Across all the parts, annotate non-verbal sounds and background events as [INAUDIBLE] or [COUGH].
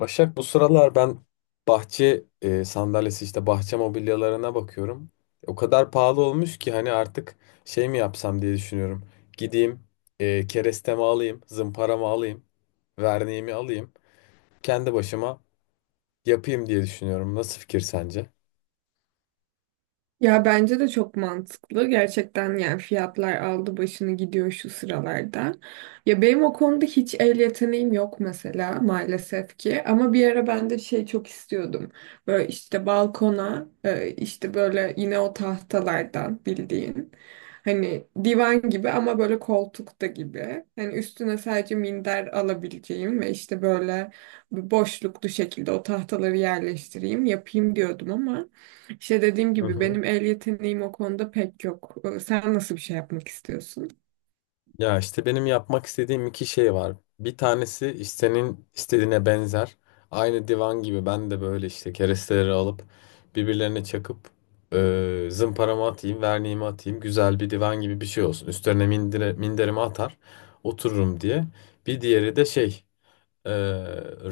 Başak, bu sıralar ben bahçe sandalyesi, işte bahçe mobilyalarına bakıyorum. O kadar pahalı olmuş ki hani artık şey mi yapsam diye düşünüyorum. Gideyim, kerestemi alayım, zımparamı alayım, verniğimi alayım. Kendi başıma yapayım diye düşünüyorum. Nasıl fikir sence? Ya bence de çok mantıklı. Gerçekten yani fiyatlar aldı başını gidiyor şu sıralarda. Ya benim o konuda hiç el yeteneğim yok mesela maalesef ki. Ama bir ara ben de şey çok istiyordum. Böyle işte balkona işte böyle yine o tahtalardan bildiğin. Hani divan gibi ama böyle koltukta gibi. Hani üstüne sadece minder alabileceğim ve işte böyle boşluklu şekilde o tahtaları yerleştireyim yapayım diyordum ama işte dediğim Hı gibi hı. benim el yeteneğim o konuda pek yok. Sen nasıl bir şey yapmak istiyorsun? Ya işte benim yapmak istediğim iki şey var. Bir tanesi işte senin istediğine benzer. Aynı divan gibi ben de böyle işte keresteleri alıp birbirlerine çakıp zımparamı atayım, verniğimi atayım. Güzel bir divan gibi bir şey olsun. Üstlerine minderimi atar, otururum diye. Bir diğeri de şey, e,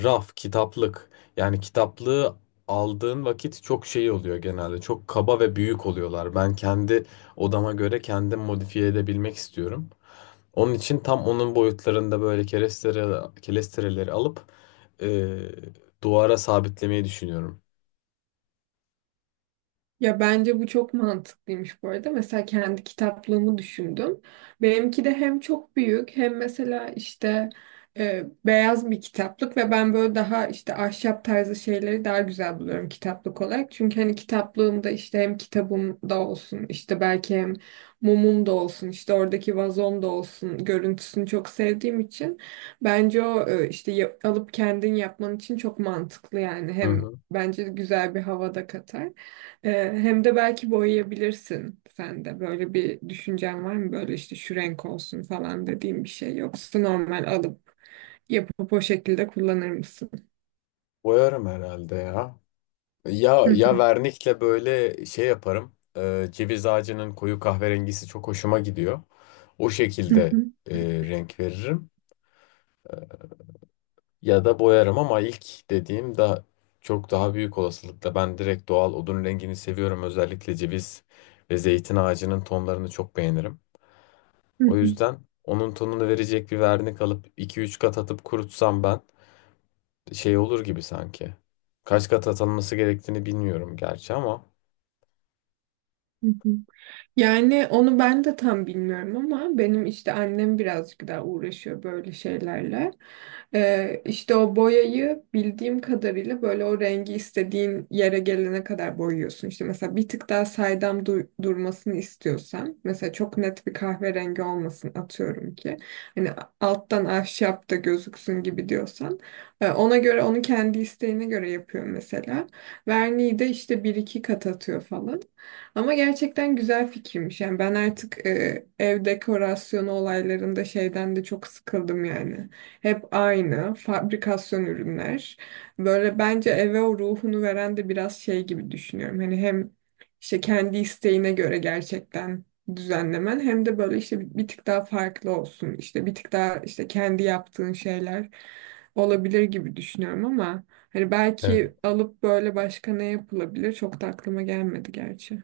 raf, kitaplık. Yani kitaplığı aldığın vakit çok şey oluyor genelde. Çok kaba ve büyük oluyorlar. Ben kendi odama göre kendim modifiye edebilmek istiyorum. Onun için tam onun boyutlarında böyle kerestereleri alıp eee, duvara sabitlemeyi düşünüyorum. Ya bence bu çok mantıklıymış bu arada. Mesela kendi kitaplığımı düşündüm. Benimki de hem çok büyük hem mesela işte beyaz bir kitaplık ve ben böyle daha işte ahşap tarzı şeyleri daha güzel buluyorum kitaplık olarak. Çünkü hani kitaplığımda işte hem kitabım da olsun işte belki hem mumum da olsun işte oradaki vazom da olsun görüntüsünü çok sevdiğim için bence o işte alıp kendin yapman için çok mantıklı yani Hı hem hı. bence güzel bir havada katar. Hem de belki boyayabilirsin sen de. Böyle bir düşüncen var mı? Böyle işte şu renk olsun falan dediğim bir şey. Yoksa normal alıp yapıp o şekilde kullanır mısın? Boyarım herhalde ya. Ya ya vernikle böyle şey yaparım. Ceviz ağacının koyu kahverengisi çok hoşuma gidiyor. O şekilde renk veririm. Ya da boyarım ama ilk dediğim daha çok daha büyük olasılıkla ben direkt doğal odun rengini seviyorum. Özellikle ceviz ve zeytin ağacının tonlarını çok beğenirim. O yüzden onun tonunu verecek bir vernik alıp iki üç kat atıp kurutsam ben şey olur gibi sanki. Kaç kat atılması gerektiğini bilmiyorum gerçi ama [LAUGHS] Yani onu ben de tam bilmiyorum ama benim işte annem birazcık daha uğraşıyor böyle şeylerle. İşte o boyayı bildiğim kadarıyla böyle o rengi istediğin yere gelene kadar boyuyorsun. İşte mesela bir tık daha saydam durmasını istiyorsan mesela çok net bir kahverengi olmasın atıyorum ki. Hani alttan ahşap da gözüksün gibi diyorsan. Ona göre onu kendi isteğine göre yapıyor mesela. Verniği de işte bir iki kat atıyor falan. Ama gerçekten güzel fikirmiş. Yani ben artık ev dekorasyonu olaylarında şeyden de çok sıkıldım yani. Hep aynı fabrikasyon ürünler. Böyle bence eve o ruhunu veren de biraz şey gibi düşünüyorum. Hani hem işte kendi isteğine göre gerçekten düzenlemen hem de böyle işte bir tık daha farklı olsun. İşte bir tık daha işte kendi yaptığın şeyler olabilir gibi düşünüyorum ama hani evet. belki alıp böyle başka ne yapılabilir çok da aklıma gelmedi gerçi.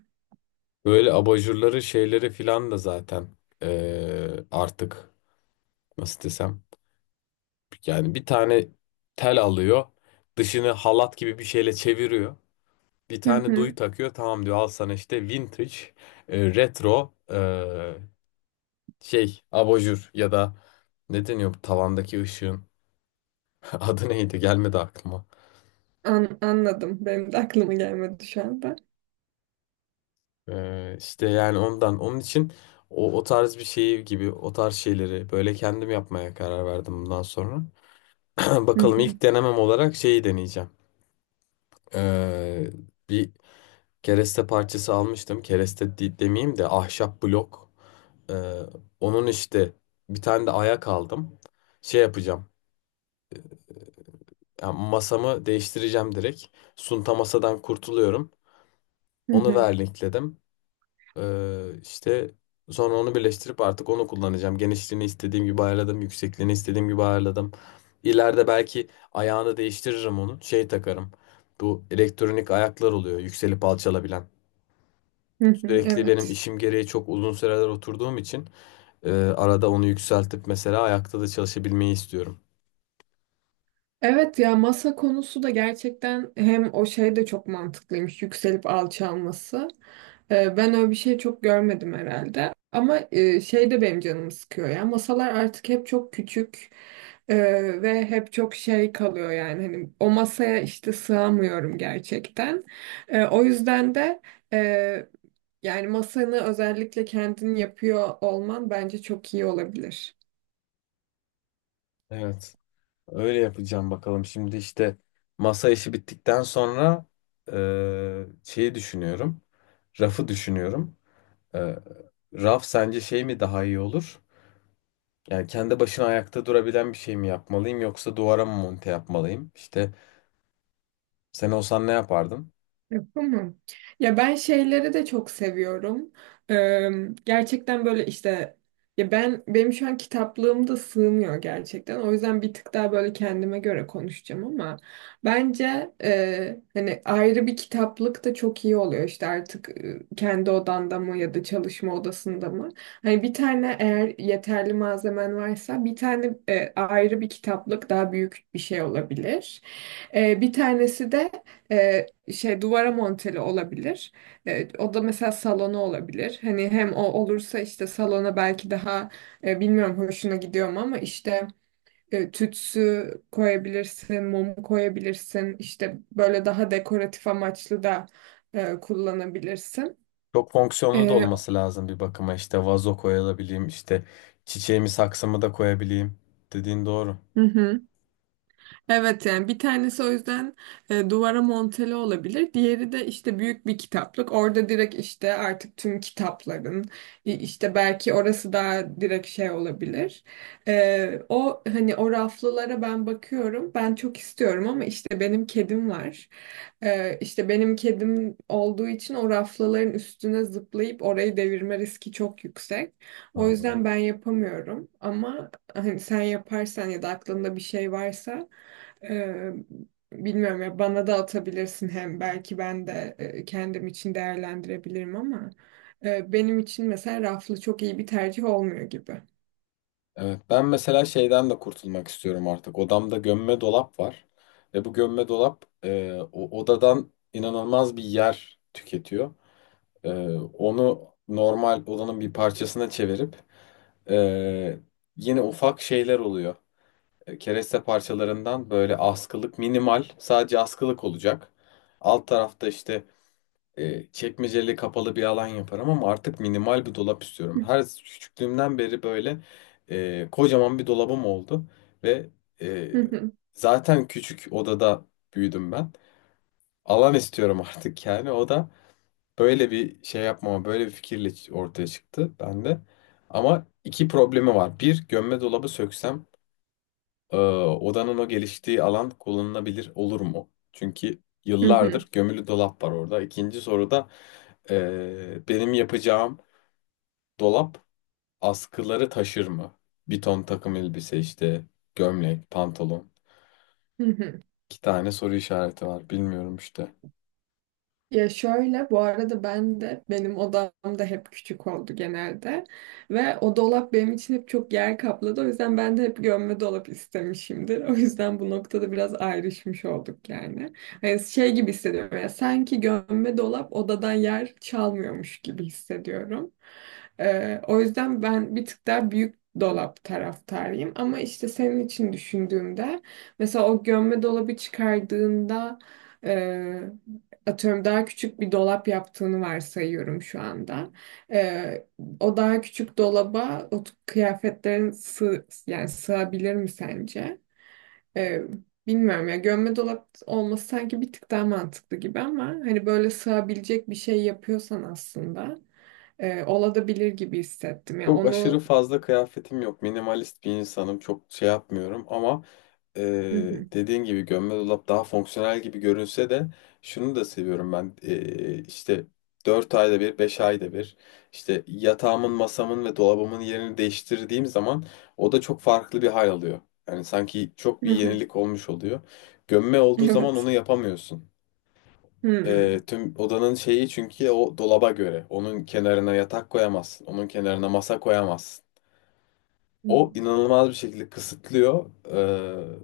Böyle abajurları şeyleri filan da zaten artık nasıl desem, yani bir tane tel alıyor, dışını halat gibi bir şeyle çeviriyor. Bir Hı tane duyu hı. takıyor, tamam diyor, al sana işte vintage, retro, şey abajur ya da ne deniyor bu tavandaki ışığın [LAUGHS] adı neydi? Gelmedi aklıma. Anladım. Benim de aklıma gelmedi şu anda. İşte yani ondan. Onun için o tarz bir şey gibi, o tarz şeyleri böyle kendim yapmaya karar verdim bundan sonra. [CLEARS THROAT] Hı Bakalım, hı. ilk denemem olarak şeyi deneyeceğim. Ee, Bir kereste parçası almıştım. Demeyeyim de ahşap blok. Ee, Onun işte bir tane de ayak aldım. Şey yapacağım. Yani masamı değiştireceğim direkt. Sunta masadan kurtuluyorum. Hı Onu hı. vernikledim. İşte sonra onu birleştirip artık onu kullanacağım. Genişliğini istediğim gibi ayarladım. Yüksekliğini istediğim gibi ayarladım. İleride belki ayağını değiştiririm onun. Şey takarım. Bu elektronik ayaklar oluyor. Yükselip alçalabilen. Hı hı. Sürekli benim Evet. işim gereği çok uzun süreler oturduğum için arada onu yükseltip mesela ayakta da çalışabilmeyi istiyorum. Evet ya masa konusu da gerçekten hem o şey de çok mantıklıymış yükselip alçalması. Ben öyle bir şey çok görmedim herhalde. Ama şey de benim canımı sıkıyor ya. Masalar artık hep çok küçük e, ve hep çok şey kalıyor yani. Hani o masaya işte sığamıyorum gerçekten. O yüzden de. Yani masanı özellikle kendin yapıyor olman bence çok iyi olabilir. Evet. Öyle yapacağım bakalım. Şimdi işte masa işi bittikten sonra şeyi düşünüyorum. Rafı düşünüyorum. Ee, Raf sence şey mi daha iyi olur? Yani kendi başına ayakta durabilen bir şey mi yapmalıyım, yoksa duvara mı monte yapmalıyım? İşte sen olsan ne yapardın? Yapamam. Ya ben şeyleri de çok seviyorum. Ee, Gerçekten böyle işte ya ben benim şu an kitaplığım da sığmıyor gerçekten. O yüzden bir tık daha böyle kendime göre konuşacağım ama bence hani ayrı bir kitaplık da çok iyi oluyor. İşte artık kendi odanda mı ya da çalışma odasında mı? Hani bir tane eğer yeterli malzemen varsa bir tane ayrı bir kitaplık daha büyük bir şey olabilir. Bir tanesi de e, şey duvara monteli olabilir. O da mesela salona olabilir. Hani hem o olursa işte salona belki daha bilmiyorum hoşuna gidiyor mu ama işte tütsü koyabilirsin, mum koyabilirsin. İşte böyle daha dekoratif amaçlı da kullanabilirsin. Çok fonksiyonlu da E, olması lazım bir bakıma. İşte vazo koyabileyim, işte çiçeğimi saksımı da koyabileyim. Dediğin doğru. hı hı. Evet yani bir tanesi o yüzden duvara monteli olabilir. Diğeri de işte büyük bir kitaplık. Orada direkt işte artık tüm kitapların işte belki orası daha direkt şey olabilir. O hani o raflılara ben bakıyorum. Ben çok istiyorum ama işte benim kedim var. İşte benim kedim olduğu için o raflıların üstüne zıplayıp orayı devirme riski çok yüksek. O Hmm. yüzden ben yapamıyorum ama hani sen yaparsan ya da aklında bir şey varsa ee, bilmiyorum ya bana da atabilirsin hem belki ben de kendim için değerlendirebilirim ama benim için mesela raflı çok iyi bir tercih olmuyor gibi. Evet, ben mesela şeyden de kurtulmak istiyorum artık. Odamda gömme dolap var ve bu gömme dolap, o odadan inanılmaz bir yer tüketiyor. Ee, Onu normal odanın bir parçasına çevirip ee, yine ufak şeyler oluyor. Kereste parçalarından böyle askılık, minimal, sadece askılık olacak. Alt tarafta işte çekmeceli kapalı bir alan yaparım ama artık minimal bir dolap istiyorum. Her küçüklüğümden beri böyle kocaman bir dolabım oldu ve ee, Hı hı, zaten küçük odada büyüdüm ben. Alan istiyorum [LAUGHS] artık, yani o da böyle bir şey yapmama, böyle bir fikirle ortaya çıktı bende. Ama iki problemi var. Bir, gömme dolabı söksem odanın o geliştiği alan kullanılabilir olur mu? Çünkü hı hı, yıllardır gömülü dolap var orada. İkinci soruda benim yapacağım dolap askıları taşır mı? Bir ton takım elbise işte, gömlek, pantolon. hı hı. İki tane soru işareti var. Bilmiyorum işte. Ya şöyle, bu arada ben de benim odam da hep küçük oldu genelde ve o dolap benim için hep çok yer kapladı. O yüzden ben de hep gömme dolap istemişimdir. O yüzden bu noktada biraz ayrışmış olduk yani. Hani şey gibi hissediyorum ya sanki gömme dolap odadan yer çalmıyormuş gibi hissediyorum. O yüzden ben bir tık daha büyük dolap taraftarıyım ama işte senin için düşündüğümde mesela o gömme dolabı çıkardığında atıyorum daha küçük bir dolap yaptığını varsayıyorum şu anda. Ee, O daha küçük dolaba o kıyafetlerin yani sığabilir mi sence? Ee, Bilmiyorum ya gömme dolap olması sanki bir tık daha mantıklı gibi ama hani böyle sığabilecek bir şey yapıyorsan aslında olabilir gibi hissettim ya Çok aşırı onu. fazla kıyafetim yok. Minimalist bir insanım. Çok şey yapmıyorum ama e, Hı hı. dediğin gibi gömme dolap daha fonksiyonel gibi görünse de şunu da seviyorum ben. E, işte 4 ayda bir, 5 ayda bir, işte yatağımın, masamın ve dolabımın yerini değiştirdiğim zaman o da çok farklı bir hal alıyor. Yani sanki çok [LAUGHS] bir Hı hı. yenilik olmuş oluyor. Gömme olduğu zaman Evet. onu yapamıyorsun. Hı E, tüm odanın şeyi çünkü o dolaba göre. Onun kenarına yatak koyamazsın. Onun kenarına masa koyamazsın. hı. O inanılmaz bir şekilde kısıtlıyor.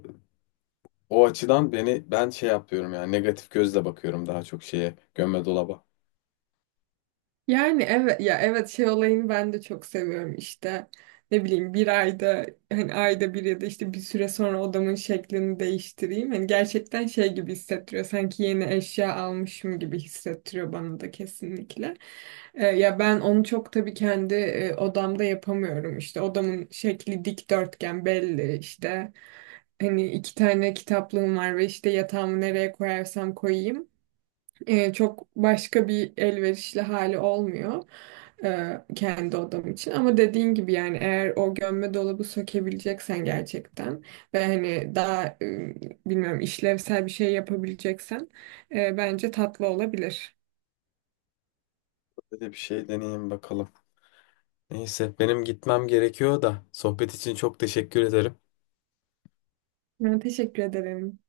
O açıdan beni ben şey yapıyorum, yani negatif gözle bakıyorum daha çok şeye, gömme dolaba. Yani evet ya evet şey olayını ben de çok seviyorum işte ne bileyim bir ayda hani ayda bir ya da işte bir süre sonra odamın şeklini değiştireyim. Hani gerçekten şey gibi hissettiriyor sanki yeni eşya almışım gibi hissettiriyor bana da kesinlikle. Ya ben onu çok tabii kendi odamda yapamıyorum işte odamın şekli dikdörtgen belli işte hani iki tane kitaplığım var ve işte yatağımı nereye koyarsam koyayım çok başka bir elverişli hali olmuyor kendi odam için. Ama dediğin gibi yani eğer o gömme dolabı sökebileceksen gerçekten ve hani daha bilmiyorum işlevsel bir şey yapabileceksen bence tatlı olabilir. Böyle bir şey deneyeyim bakalım. Neyse, benim gitmem gerekiyor da sohbet için çok teşekkür ederim. Ben teşekkür ederim.